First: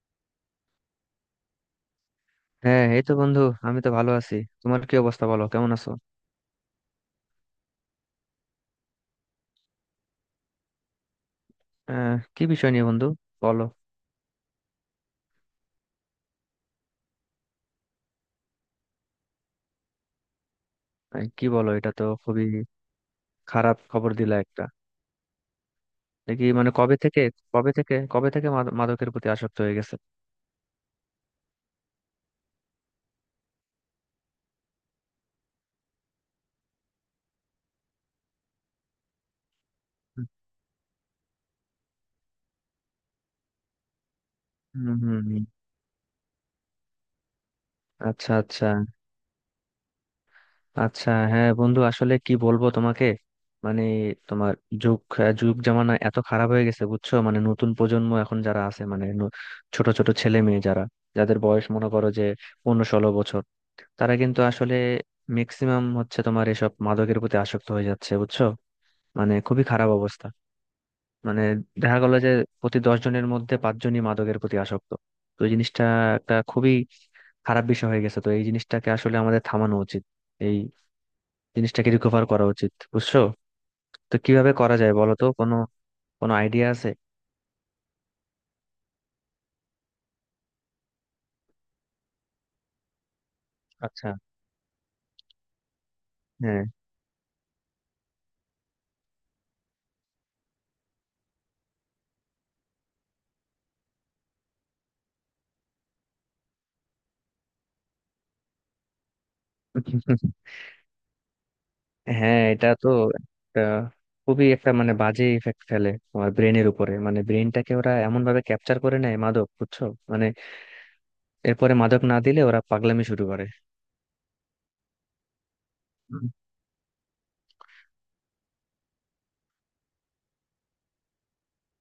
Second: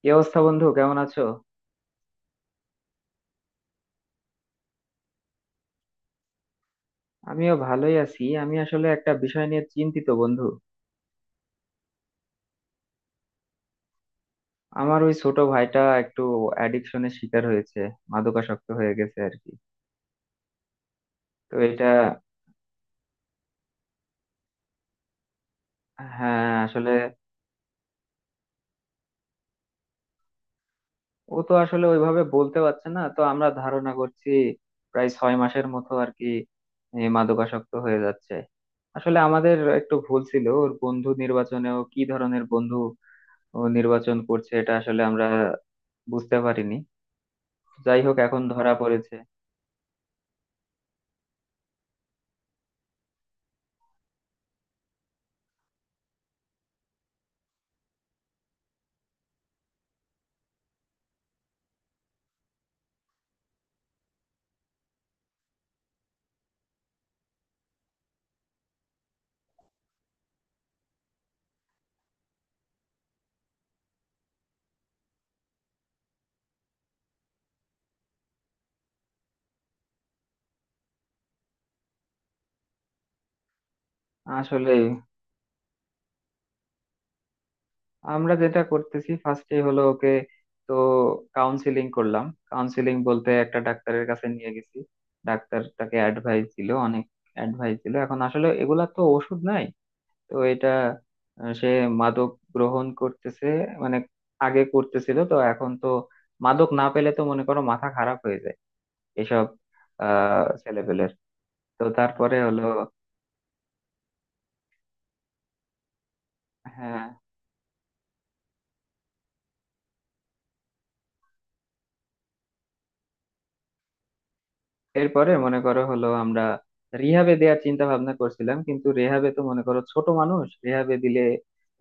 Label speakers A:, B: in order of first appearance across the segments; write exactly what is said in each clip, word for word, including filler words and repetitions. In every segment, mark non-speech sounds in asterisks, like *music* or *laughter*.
A: কি অবস্থা বন্ধু? কেমন আছো?
B: হ্যাঁ, এই তো বন্ধু। আমি তো ভালো আছি। তোমার কি অবস্থা, বলো কেমন আছো?
A: আমিও ভালোই আছি। আমি আসলে একটা বিষয় নিয়ে চিন্তিত, বন্ধু।
B: আহ কি বিষয় নিয়ে, বন্ধু? বলো।
A: আমার ওই ছোট ভাইটা একটু অ্যাডিকশনের শিকার হয়েছে, মাদকাসক্ত হয়ে গেছে আর কি।
B: আহ, কি
A: তো
B: বলো,
A: এটা,
B: এটা তো খুবই খারাপ খবর দিলা একটা। দেখি
A: হ্যাঁ
B: মানে
A: আসলে,
B: কবে থেকে, কবে থেকে কবে থেকে মাদ- মাদকের প্রতি আসক্ত হয়ে গেছে?
A: ও তো আসলে ওইভাবে বলতে পারছে না, তো আমরা ধারণা করছি প্রায় ছয় মাসের মতো আর কি এ, মাদকাসক্ত হয়ে যাচ্ছে। আসলে আমাদের একটু ভুল ছিল ওর বন্ধু নির্বাচনেও। কি ধরনের বন্ধু ও নির্বাচন করছে এটা
B: হুম
A: আসলে
B: হুম
A: আমরা
B: হুম।
A: বুঝতে পারিনি। যাই হোক,
B: আচ্ছা
A: এখন
B: আচ্ছা।
A: ধরা পড়েছে।
B: আচ্ছা, হ্যাঁ বন্ধু, আসলে কি বলবো তোমাকে। মানে তোমার যুগ আহ, যুগ জামানা এত খারাপ হয়ে গেছে, বুঝছো? মানে নতুন প্রজন্ম এখন যারা আছে, মানে ন- ছোট ছোট ছেলে মেয়ে যারা, যাদের বয়স মনে করো যে পনেরো ষোলো বছর, তারা কিন্তু আসলে ম্যাক্সিমাম হচ্ছে তোমার এসব মাদকের প্রতি আসক্ত হয়ে যাচ্ছে, বুঝছো? মানে খুবই খারাপ অবস্থা। মানে দেখা গেল যে প্রতি দশ জনের মধ্যে পাঁচজনই মাদকের প্রতি আসক্ত। তো এই জিনিসটা একটা খুবই খারাপ বিষয় হয়ে গেছে। তো এই জিনিসটাকে আসলে আমাদের থামানো উচিত, এই জিনিসটাকে রিকভার করা উচিত, বুঝছো? তো কিভাবে
A: আসলে
B: করা যায় বলো তো, কোনো কোনো আইডিয়া আছে?
A: আমরা যেটা করতেছি ফার্স্টে হলো ওকে, তো কাউন্সিলিং করলাম। কাউন্সিলিং বলতে একটা ডাক্তারের
B: আচ্ছা।
A: কাছে নিয়ে গেছি। ডাক্তার তাকে অ্যাডভাইস
B: হ্যাঁ।
A: দিল, অনেক অ্যাডভাইস দিল। এখন আসলে এগুলা তো ওষুধ নাই। তো এটা, আহ, সে মাদক গ্রহণ করতেছে, মানে আগে করতেছিল, তো এখন তো মাদক না পেলে তো মনে করো মাথা খারাপ হয়ে যায় এসব
B: *laughs*
A: আহ ছেলেপেলের। তো তারপরে
B: হ্যাঁ,
A: হলো,
B: এটা তো একটা খুবই একটা মানে বাজে ইফেক্ট ফেলে তোমার ব্রেনের উপরে।
A: হ্যাঁ
B: মানে ব্রেনটাকে ওরা এমন ভাবে ক্যাপচার করে নেয় মাদক, বুঝছো? মানে এরপরে মাদক না দিলে ওরা পাগলামি শুরু করে।
A: এরপরে মনে করো হলো
B: হুম,
A: আমরা রিহাবে দেওয়ার চিন্তা ভাবনা করছিলাম, কিন্তু রেহাবে তো মনে করো ছোট মানুষ রেহাবে দিলে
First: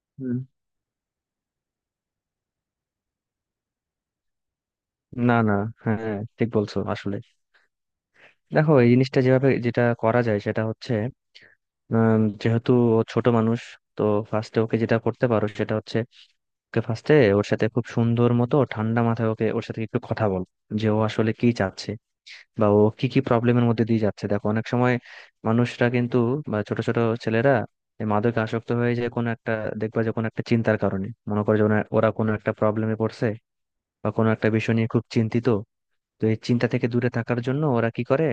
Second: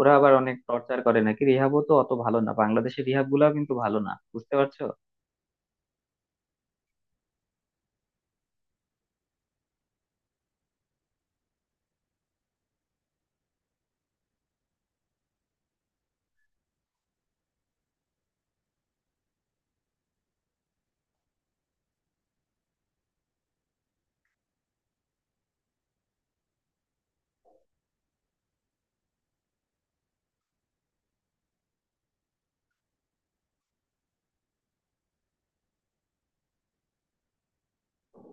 A: ওরা আবার
B: হুম।
A: অনেক টর্চার করে নাকি, রিহাবও তো অত ভালো না, বাংলাদেশের রিহাব গুলাও কিন্তু ভালো না, বুঝতে পারছো?
B: না না। হ্যাঁ হ্যাঁ, ঠিক বলছো আসলে। দেখো, এই জিনিসটা যেভাবে যেটা করা যায়, সেটা হচ্ছে উম, যেহেতু ও ছোট মানুষ, তো ফার্স্টে ওকে যেটা করতে পারো সেটা হচ্ছে ওকে ফার্স্টে ওর সাথে খুব সুন্দর মতো ঠান্ডা মাথায় ওকে ওর সাথে একটু কথা বল, যে ও আসলে কি চাচ্ছে বা ও কি কি প্রবলেমের মধ্যে দিয়ে যাচ্ছে। দেখো অনেক সময় মানুষরা কিন্তু, বা ছোট ছোট ছেলেরা এই মাদকে আসক্ত হয়ে যায় কোনো একটা, দেখবা যে কোনো একটা চিন্তার কারণে, মনে করে যে ওনা- ওরা কোনো একটা প্রবলেমে পড়ছে বা কোনো একটা বিষয় নিয়ে খুব চিন্তিত। তো এই চিন্তা থেকে দূরে থাকার জন্য ওরা কি করে,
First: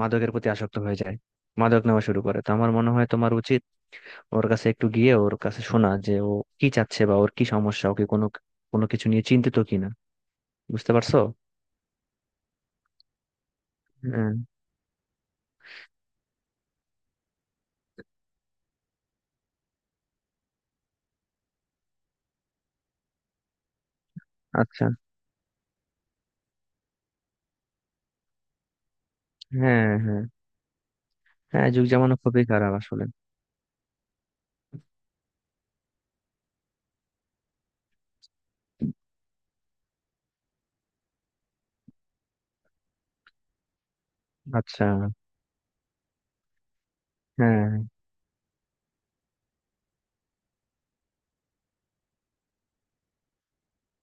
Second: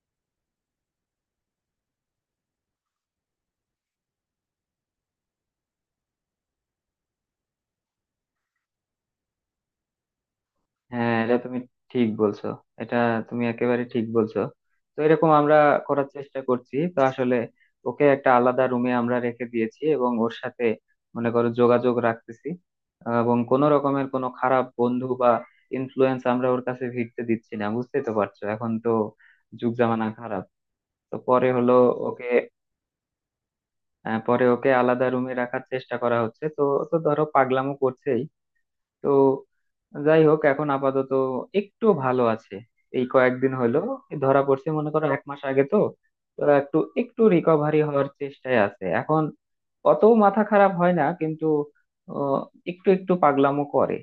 B: মাদকের প্রতি আসক্ত হয়ে যায়, মাদক নেওয়া শুরু করে। তো আমার মনে হয় তোমার উচিত ওর কাছে একটু গিয়ে ওর কাছে শোনা, যে ও কি চাচ্ছে বা ওর কি সমস্যা, ওকে কোনো কোনো কিছু নিয়ে চিন্তিত কিনা। বুঝতে
A: হ্যাঁ,
B: পারছো?
A: এটা তুমি ঠিক বলছো। এটা তুমি একেবারে ঠিক
B: হ্যাঁ।
A: বলছো। তো এরকম আমরা করার চেষ্টা করছি। তো আসলে ওকে একটা আলাদা রুমে আমরা রেখে দিয়েছি এবং ওর সাথে মনে করো যোগাযোগ রাখতেছি, আহ, এবং কোনো রকমের কোনো খারাপ
B: আচ্ছা।
A: বন্ধু বা ইনফ্লুয়েন্স আমরা ওর কাছে ভিড়তে দিচ্ছি না। বুঝতেই তো পারছো, এখন তো যুগ
B: হ্যাঁ
A: জামানা
B: হ্যাঁ।
A: খারাপ। তো পরে
B: হ্যাঁ
A: হলো
B: যুগ জামানো
A: ওকে,
B: খুবই খারাপ আসলে।
A: আহ, পরে ওকে আলাদা রুমে রাখার চেষ্টা করা হচ্ছে, তো ও তো ধরো পাগলামো করছেই। তো যাই হোক এখন আপাতত একটু ভালো আছে, এই কয়েকদিন হলো ধরা পড়ছে,
B: আচ্ছা।
A: মনে করো এক মাস আগে। তো তো একটু একটু
B: হ্যাঁ।
A: রিকভারি হওয়ার চেষ্টায় আছে এখন, অত মাথা খারাপ হয় না, কিন্তু আহ, একটু একটু পাগলামো করে।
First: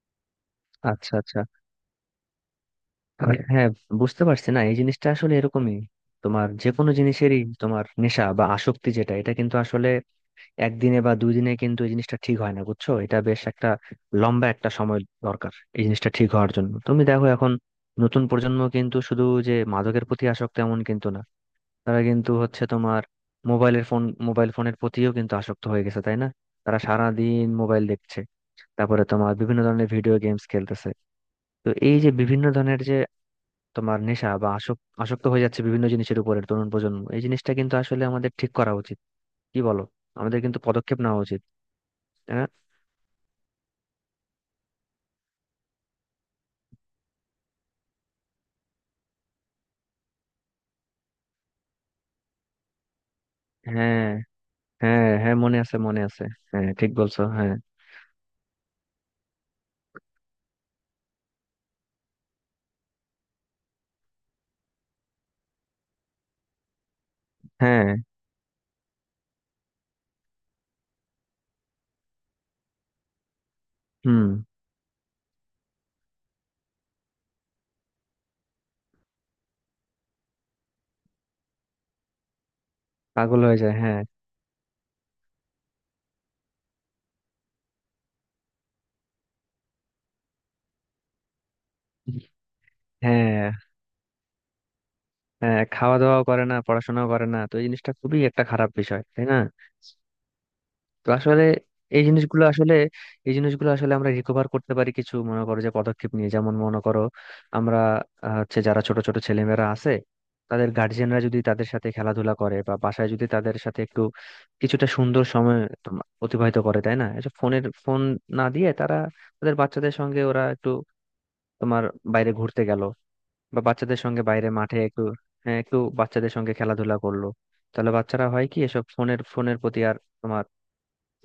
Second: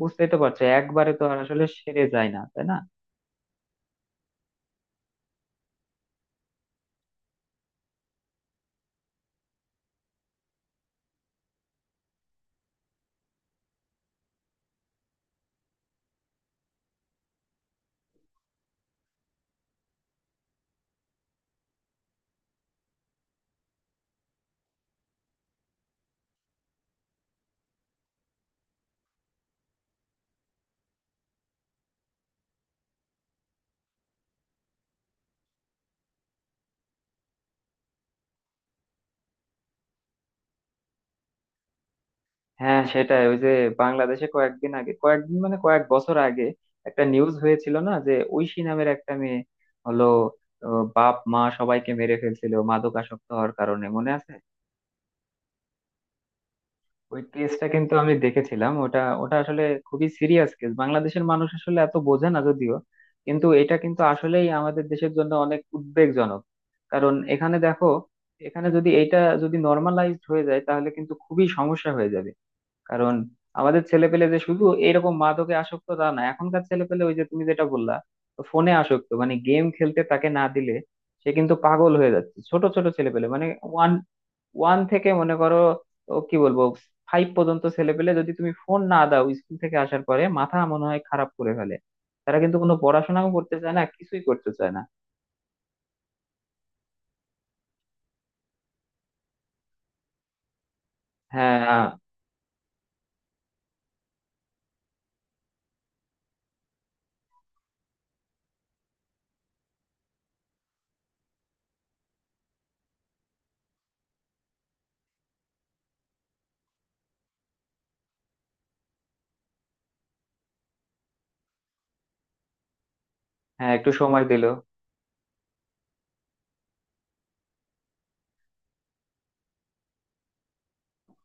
A: বুঝতেই তো পারছো, একবারে
B: আচ্ছা
A: তো আর
B: আচ্ছা।
A: আসলে সেরে যায় না, তাই না?
B: আর হ্যাঁ, বুঝতে পারছি না, এই জিনিসটা আসলে এরকমই। তোমার যে কোনো জিনিসেরই তোমার নেশা বা আসক্তি যেটা, এটা কিন্তু আসলে একদিনে বা দুই দিনে কিন্তু এই জিনিসটা ঠিক হয় না, বুঝছো। এটা বেশ একটা লম্বা একটা সময় দরকার এই জিনিসটা ঠিক হওয়ার জন্য। তুমি দেখো এখন নতুন প্রজন্ম কিন্তু শুধু যে মাদকের প্রতি আসক্ত, এমন কিন্তু না। তারা কিন্তু হচ্ছে তোমার মোবাইলের ফোন মোবাইল ফোনের প্রতিও কিন্তু আসক্ত হয়ে গেছে, তাই না? তারা সারা দিন মোবাইল দেখছে, তারপরে তোমার বিভিন্ন ধরনের ভিডিও গেমস খেলতেছে। তো এই যে বিভিন্ন ধরনের যে তোমার নেশা বা আসক- আসক্ত হয়ে যাচ্ছে বিভিন্ন জিনিসের উপরে তরুণ প্রজন্ম, এই জিনিসটা কিন্তু আসলে আমাদের ঠিক করা উচিত। কি বলো? আমাদের কিন্তু পদক্ষেপ নেওয়া উচিত। হ্যাঁ
A: হ্যাঁ সেটাই। ওই যে বাংলাদেশে কয়েকদিন আগে, কয়েকদিন মানে কয়েক বছর আগে একটা নিউজ হয়েছিল না, যে ঐশী নামের একটা মেয়ে হলো আহ, বাপ মা সবাইকে মেরে ফেলছিল মাদকাসক্ত হওয়ার কারণে,
B: হ্যাঁ।
A: মনে আছে?
B: হ্যাঁ হ্যাঁ, মনে আছে মনে আছে। হ্যাঁ ঠিক বলছো,
A: ওই
B: হ্যাঁ।
A: কেসটা কিন্তু আমি দেখেছিলাম। ওটা ওটা আসলে খুবই সিরিয়াস কেস। বাংলাদেশের মানুষ আসলে এত বোঝে না যদিও, কিন্তু এটা কিন্তু আসলেই আমাদের দেশের জন্য অনেক উদ্বেগজনক। কারণ এখানে
B: হ্যাঁ।
A: দেখো, এখানে যদি এটা যদি নর্মালাইজড হয়ে যায় তাহলে কিন্তু খুবই সমস্যা হয়ে যাবে। কারণ আমাদের ছেলেপেলে
B: হুম।
A: যে শুধু এইরকম মাদকে আসক্ত তা না, এখনকার ছেলেপেলে ওই যে তুমি যেটা বললা, ফোনে আসক্ত, মানে গেম খেলতে তাকে না দিলে সে কিন্তু পাগল হয়ে যাচ্ছে। ছোট ছোট ছেলেপেলে
B: পাগল
A: মানে
B: হয়ে যায়,
A: ওয়ান
B: হ্যাঁ।
A: ওয়ান থেকে মনে করো, ও কি বলবো, ফাইভ পর্যন্ত ছেলেপেলে যদি তুমি ফোন না দাও স্কুল থেকে আসার পরে মাথা মনে হয় খারাপ করে ফেলে। তারা কিন্তু কোনো পড়াশোনাও
B: হ্যাঁ।
A: করতে চায় না, কিছুই করতে চায় না।
B: হ্যাঁ, খাওয়া দাওয়াও করে না, পড়াশোনাও করে না। তো এই জিনিসটা খুবই একটা খারাপ বিষয়, তাই না? তো আসলে
A: হ্যাঁ।
B: এই জিনিসগুলো আসলে এই জিনিসগুলো আসলে আমরা রিকভার করতে পারি কিছু মনে করো যে পদক্ষেপ নিয়ে, যেমন মনে করো আমরা আহ, হচ্ছে যারা ছোট ছোট ছেলেমেয়েরা আছে তাদের গার্জিয়ানরা যদি তাদের সাথে খেলাধুলা করে, বা বাসায় যদি তাদের সাথে একটু কিছুটা সুন্দর সময় তোমা- অতিবাহিত করে, তাই না, এসব ফোনের ফোন না দিয়ে তারা তাদের বাচ্চাদের সঙ্গে ওরা একটু তোমার বাইরে ঘুরতে গেল বা
A: হ্যাঁ একটু
B: বাচ্চাদের সঙ্গে
A: সময় দিল।
B: বাইরে মাঠে একটু, হ্যাঁ একটু বাচ্চাদের সঙ্গে খেলাধুলা করলো, তাহলে বাচ্চারা হয় কি এসব ফোনের ফোনের প্রতি আর তোমার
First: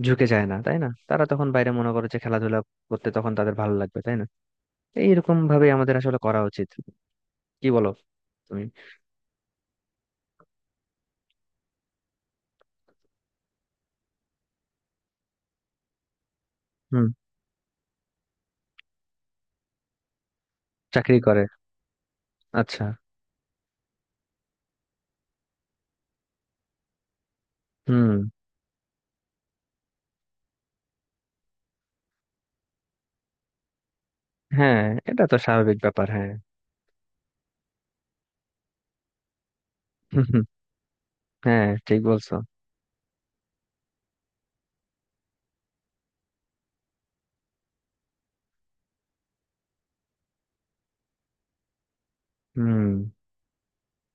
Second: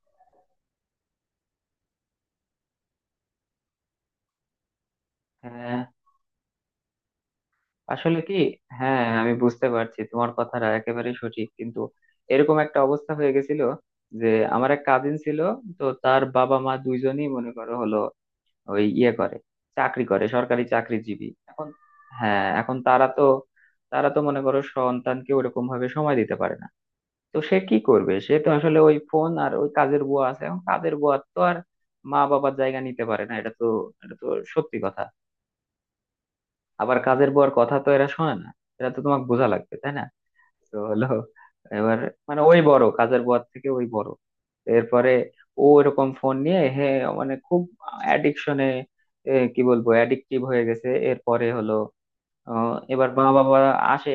B: ঝুঁকে যায় না, তাই না? তারা তখন বাইরে মনে করে যে খেলাধুলা করতে, তখন তাদের ভালো লাগবে, তাই না? এইরকম ভাবে
A: হ্যাঁ
B: আমাদের আসলে করা উচিত। কি বলো
A: আসলে কি,
B: তুমি?
A: হ্যাঁ আমি বুঝতে পারছি, তোমার কথাটা একেবারে সঠিক, কিন্তু এরকম একটা অবস্থা হয়ে গেছিল যে আমার এক কাজিন ছিল, তো তার বাবা মা
B: হুম।
A: দুইজনই মনে করো হলো ওই ইয়ে করে, চাকরি করে, সরকারি
B: চাকরি
A: চাকরিজীবী
B: করে।
A: এখন। হ্যাঁ, এখন
B: আচ্ছা।
A: তারা তো তারা তো মনে করো সন্তানকে ওরকম ভাবে সময় দিতে পারে না। তো সে কি
B: হুম।
A: করবে, সে তো আসলে ওই ফোন আর ওই কাজের বুয়া আছে। এখন কাজের বুয়া তো আর মা বাবার জায়গা নিতে পারে না, এটা তো এটা তো সত্যি
B: হ্যাঁ,
A: কথা।
B: এটা তো স্বাভাবিক ব্যাপার, হ্যাঁ।
A: আবার কাজের বউয়ের কথা তো এরা শোনে না, এটা তো তোমাকে বোঝা লাগবে, তাই না?
B: *laughs* হুম,
A: তো হলো
B: হ্যাঁ ঠিক
A: এবার,
B: বলছো।
A: মানে ওই বড় কাজের বউয়ের থেকে ওই বড়, এরপরে ও এরকম ফোন নিয়ে হে মানে খুব অ্যাডিকশনে, কি বলবো, অ্যাডিকটিভ হয়ে গেছে। এরপরে হলো আহ,
B: হুম।
A: এবার মা বাবা আসে,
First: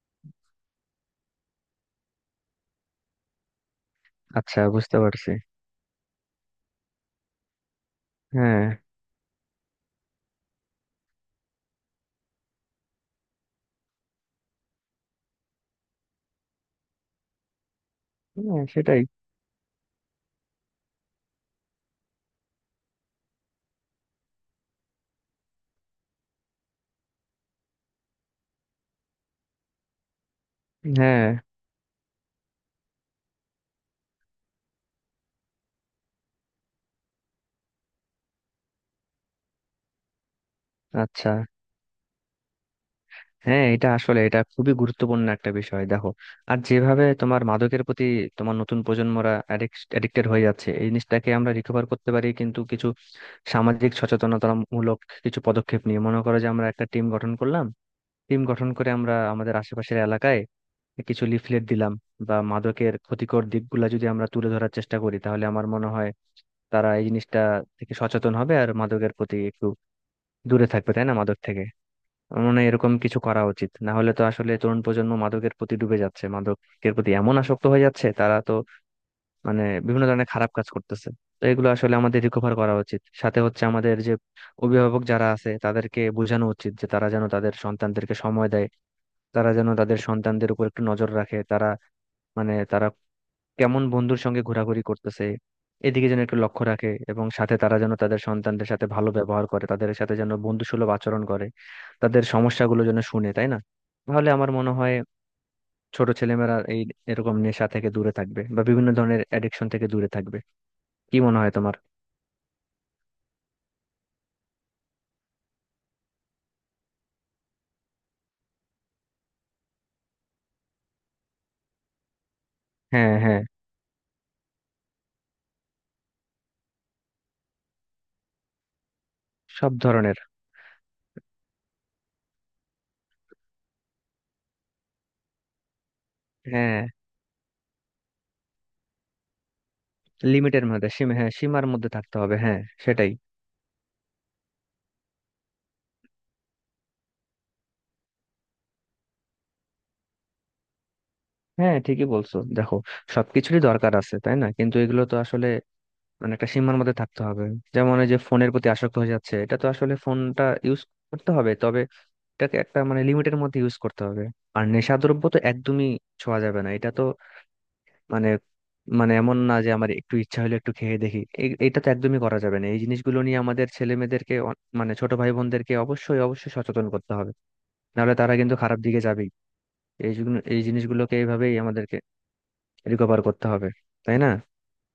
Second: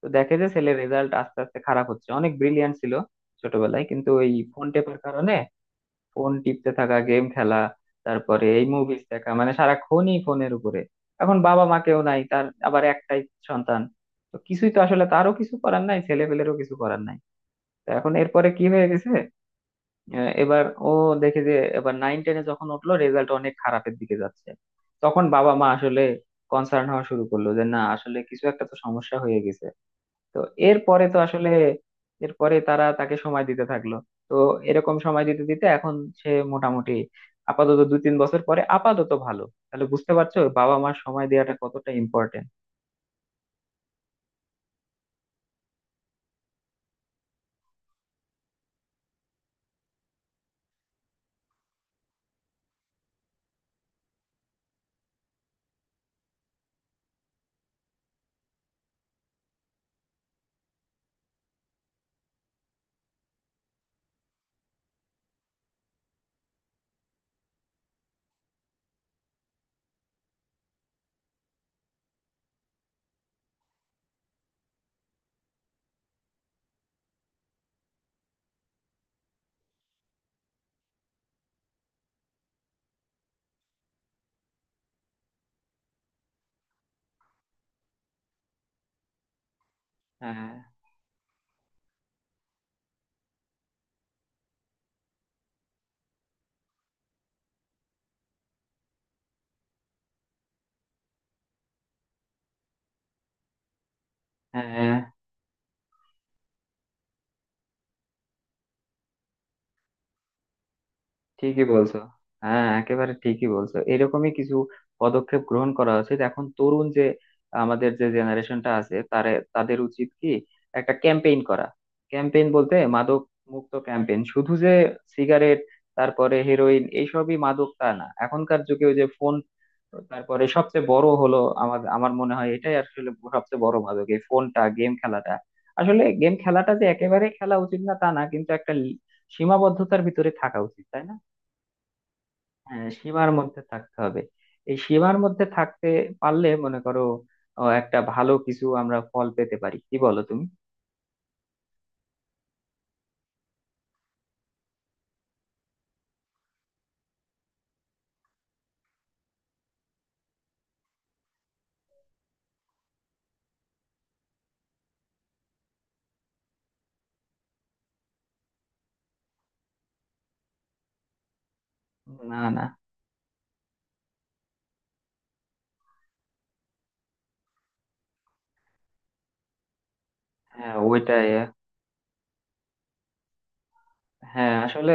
A: তো দেখে যে ছেলের রেজাল্ট আস্তে আস্তে খারাপ হচ্ছে, অনেক ব্রিলিয়ান্ট ছিল ছোটবেলায়, কিন্তু ওই
B: আচ্ছা,
A: ফোন টেপার
B: বুঝতে পারছি।
A: কারণে, ফোন টিপতে থাকা, গেম খেলা, তারপরে
B: হ্যাঁ।
A: এই মুভিজ দেখা, মানে সারাক্ষণই ফোনের উপরে। এখন বাবা মা কেউ নাই তার, আবার একটাই সন্তান, তো কিছুই তো আসলে, তারও কিছু করার নাই, ছেলে পেলেরও কিছু করার নাই। তো এখন এরপরে
B: হ্যাঁ
A: কি হয়ে
B: সেটাই।
A: গেছে, আহ, এবার ও দেখে যে, এবার নাইন টেনে যখন উঠলো রেজাল্ট অনেক খারাপের দিকে যাচ্ছে, তখন বাবা মা আসলে কনসার্ন হওয়া শুরু করলো যে না আসলে কিছু একটা তো সমস্যা হয়ে গেছে। তো এরপরে তো
B: হ্যাঁ।
A: আসলে, এরপরে তারা তাকে সময় দিতে থাকলো। তো এরকম সময় দিতে দিতে এখন সে মোটামুটি আপাতত দু তিন বছর পরে আপাতত ভালো। তাহলে বুঝতে পারছো বাবা মার সময়
B: আচ্ছা।
A: দেওয়াটা কতটা ইম্পর্টেন্ট?
B: হ্যাঁ, এটা আসলে এটা খুবই গুরুত্বপূর্ণ একটা বিষয়। দেখো আর যেভাবে তোমার মাদকের প্রতি তোমার নতুন প্রজন্মরা অ্যাডিক্টেড হয়ে যাচ্ছে, এই জিনিসটাকে আমরা রিকভার করতে পারি কিন্তু কিছু সামাজিক সচেতনতামূলক কিছু পদক্ষেপ নিয়ে। মনে করো যে আমরা একটা টিম গঠন করলাম, টিম গঠন করে আমরা আমাদের আশেপাশের এলাকায় কিছু লিফলেট দিলাম বা মাদকের ক্ষতিকর দিকগুলা যদি আমরা তুলে ধরার চেষ্টা করি, তাহলে আমার মনে হয় তারা এই জিনিসটা থেকে সচেতন হবে আর মাদকের প্রতি একটু দূরে থাকবে, তাই না, মাদক থেকে। আমার মনে হয় এরকম কিছু করা উচিত, না হলে তো আসলে তরুণ প্রজন্ম মাদকের প্রতি ডুবে যাচ্ছে, মাদকের প্রতি এমন আসক্ত হয়ে যাচ্ছে তারা, তো মানে বিভিন্ন ধরনের খারাপ কাজ করতেছে। তো এগুলো আসলে আমাদের রিকভার করা উচিত, সাথে হচ্ছে আমাদের যে অভিভাবক যারা আছে তাদেরকে বোঝানো উচিত যে তারা যেন তাদের সন্তানদেরকে সময় দেয়, তারা যেন তাদের
A: হ্যাঁ।
B: সন্তানদের উপর একটু নজর রাখে, তারা মানে তারা কেমন বন্ধুর সঙ্গে ঘোরাঘুরি করতেছে এদিকে যেন একটু লক্ষ্য রাখে, এবং সাথে তারা যেন তাদের সন্তানদের সাথে ভালো ব্যবহার করে, তাদের সাথে যেন বন্ধুসুলভ আচরণ করে, তাদের সমস্যাগুলো যেন শুনে, তাই না? তাহলে আমার মনে
A: হ্যাঁ
B: হয় ছোট ছেলেমেয়েরা এই এরকম নেশা থেকে দূরে থাকবে বা বিভিন্ন ধরনের অ্যাডিকশন থেকে দূরে থাকবে। কি মনে হয়
A: ঠিকই
B: তোমার?
A: বলছো, হ্যাঁ একেবারে ঠিকই বলছো। এরকমই কিছু পদক্ষেপ গ্রহণ করা উচিত। এখন তরুণ যে আমাদের যে জেনারেশনটা আছে তারে তাদের উচিত কি একটা ক্যাম্পেইন করা, ক্যাম্পেইন বলতে
B: হ্যাঁ
A: মাদক
B: হ্যাঁ।
A: মুক্ত ক্যাম্পেইন। শুধু যে সিগারেট তারপরে হেরোইন এইসবই মাদক তা না, এখনকার যুগে ওই যে ফোন,
B: সব ধরনের।
A: তারপরে সবচেয়ে বড় হলো, আমার আমার মনে হয় এটাই আসলে সবচেয়ে বড় মাদক, এই ফোনটা, গেম খেলাটা। আসলে গেম খেলাটা
B: হ্যাঁ।
A: যে একেবারে খেলা উচিত না তা না, কিন্তু একটা লি- সীমাবদ্ধতার ভিতরে থাকা
B: লিমিটের
A: উচিত,
B: মধ্যে,
A: তাই
B: সীমা,
A: না?
B: হ্যাঁ সীমার মধ্যে থাকতে হবে, হ্যাঁ।
A: হ্যাঁ,
B: সেটাই।
A: সীমার মধ্যে থাকতে হবে। এই সীমার মধ্যে থাকতে পারলে মনে করো আহ, একটা ভালো কিছু আমরা ফল পেতে পারি, কি বলো তুমি?
B: হ্যাঁ ঠিকই বলছো। দেখো সবকিছুরই দরকার আছে, তাই না, কিন্তু এগুলো তো আসলে মানে একটা সীমার মধ্যে থাকতে হবে। যেমন এই যে ফোনের প্রতি আসক্ত হয়ে যাচ্ছে, এটা তো আসলে ফোনটা ইউজ করতে হবে, তবে এটাকে একটা মানে লিমিটের মধ্যে ইউজ করতে হবে। আর নেশাদ্রব্য তো একদমই ছোঁয়া যাবে না। এটা তো মানে, মানে এমন না যে আমার একটু ইচ্ছা হলে একটু খেয়ে দেখি, এই- এটা তো একদমই
A: না,
B: করা যাবে
A: না।
B: না। এই জিনিসগুলো নিয়ে আমাদের ছেলে মেয়েদেরকে, মানে ছোট ভাই বোনদেরকে অবশ্যই অবশ্যই সচেতন করতে হবে, নাহলে তারা কিন্তু খারাপ দিকে যাবেই। এই জন্য- এই
A: হ্যাঁ
B: জিনিসগুলোকে
A: ওইটাই।
B: এইভাবেই আমাদেরকে রিকভার করতে হবে, তাই না?
A: হ্যাঁ আসলে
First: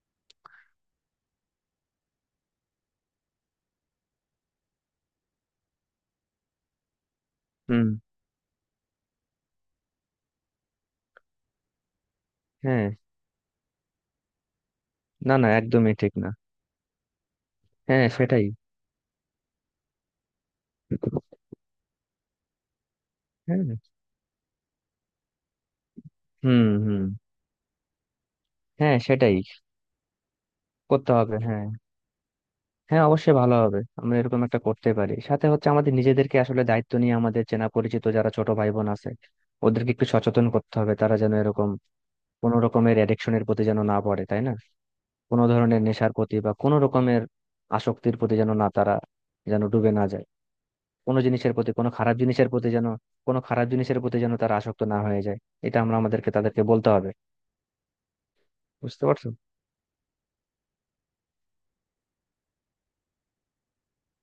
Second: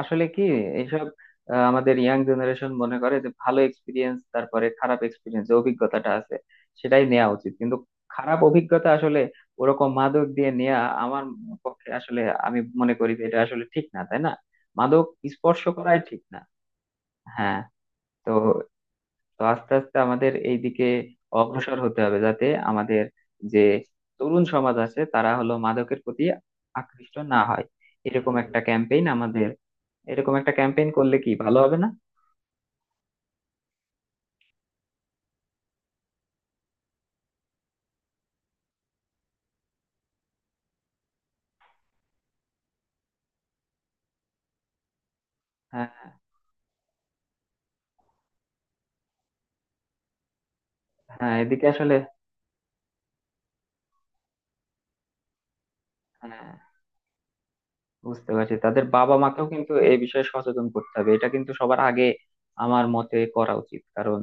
A: আসলে কি, এইসব, আহ, আমাদের ইয়াং জেনারেশন মনে করে যে ভালো এক্সপিরিয়েন্স, তারপরে খারাপ এক্সপিরিয়েন্স, যে অভিজ্ঞতাটা আছে সেটাই নেওয়া উচিত। কিন্তু
B: হুম।
A: খারাপ অভিজ্ঞতা আসলে ওরকম মাদক দিয়ে নেওয়া আমার পক্ষে আসলে, আমি
B: হ্যাঁ।
A: মনে করি যে এটা আসলে ঠিক না, তাই না? মাদক
B: না না,
A: স্পর্শ
B: একদমই
A: করাই
B: ঠিক
A: ঠিক
B: না।
A: না। হ্যাঁ।
B: হ্যাঁ
A: তো
B: সেটাই।
A: তো আস্তে আস্তে আমাদের এই দিকে অগ্রসর হতে হবে যাতে আমাদের যে
B: হ্যাঁ।
A: তরুণ সমাজ আছে তারা হলো মাদকের প্রতি
B: হুম হুম।
A: আকৃষ্ট না হয়। এরকম একটা
B: হ্যাঁ
A: ক্যাম্পেইন
B: সেটাই,
A: আমাদের, এরকম একটা ক্যাম্পেইন
B: করতে
A: করলে কি
B: হবে,
A: ভালো
B: হ্যাঁ।
A: হবে না?
B: হ্যাঁ অবশ্যই ভালো হবে, আমরা এরকম একটা করতে পারি, সাথে হচ্ছে আমাদের নিজেদেরকে আসলে দায়িত্ব নিয়ে আমাদের চেনা পরিচিত যারা ছোট ভাই বোন আছে ওদেরকে একটু সচেতন করতে হবে, তারা যেন এরকম কোনো রকমের অ্যাডিকশনের প্রতি যেন না পড়ে, তাই না, কোনো ধরনের
A: হ্যাঁ,
B: নেশার প্রতি বা কোনো রকমের আসক্তির প্রতি যেন না, তারা যেন ডুবে না যায় কোনো
A: হ্যাঁ।
B: জিনিসের
A: এদিকে
B: প্রতি, কোনো
A: আসলে,
B: খারাপ জিনিসের প্রতি যেন কোনো খারাপ জিনিসের প্রতি যেন তারা আসক্ত না হয়ে যায়। এটা আমরা আমাদেরকে
A: হ্যাঁ
B: তাদেরকে বলতে হবে।
A: বুঝতে পারছি, তাদের
B: বুঝতে
A: বাবা
B: পারছো?
A: মাকেও কিন্তু এই বিষয়ে সচেতন করতে হবে। এটা কিন্তু সবার আগে আমার মতে করা উচিত, কারণ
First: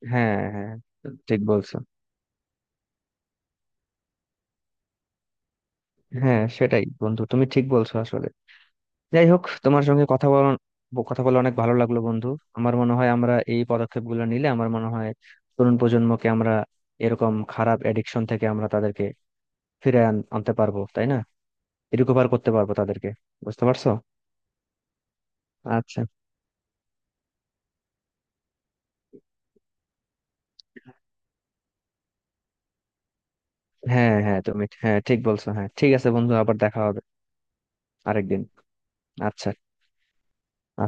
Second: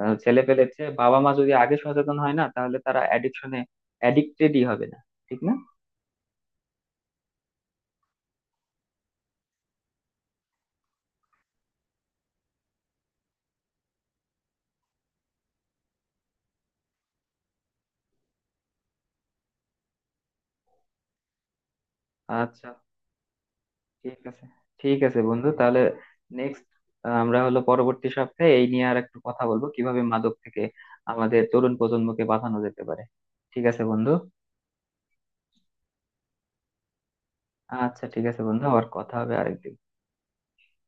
A: আহ,
B: হ্যাঁ
A: ছেলে পেলে
B: হ্যাঁ,
A: চেয়ে বাবা মা
B: ঠিক
A: যদি আগে
B: বলছো।
A: সচেতন হয় না তাহলে তারা অ্যাডিকশনে অ্যাডিক্টেডই হবে না। ঠিক না?
B: হ্যাঁ সেটাই বন্ধু, তুমি ঠিক বলছো আসলে। যাই হোক, তোমার সঙ্গে কথা বল কথা বলে অনেক ভালো লাগলো বন্ধু। আমার মনে হয় আমরা এই পদক্ষেপগুলো নিলে আমার মনে হয় তরুণ প্রজন্মকে আমরা এরকম খারাপ এডিকশন থেকে আমরা তাদেরকে ফিরে আন- আনতে পারবো, তাই না, রিকভার করতে
A: আচ্ছা,
B: পারবো তাদেরকে। বুঝতে পারছো?
A: ঠিক আছে। ঠিক আছে বন্ধু, তাহলে
B: আচ্ছা।
A: নেক্সট আমরা হলো পরবর্তী সপ্তাহে এই নিয়ে আর একটু কথা বলবো কিভাবে মাদক থেকে আমাদের তরুণ প্রজন্মকে বাঁচানো যেতে পারে। ঠিক আছে বন্ধু।
B: হ্যাঁ হ্যাঁ, তুমি হ্যাঁ ঠিক বলছো, হ্যাঁ ঠিক আছে বন্ধু, আবার দেখা হবে।
A: আচ্ছা ঠিক
B: আরেকদিন।
A: আছে বন্ধু, আবার কথা হবে
B: আচ্ছা।
A: আরেকদিন।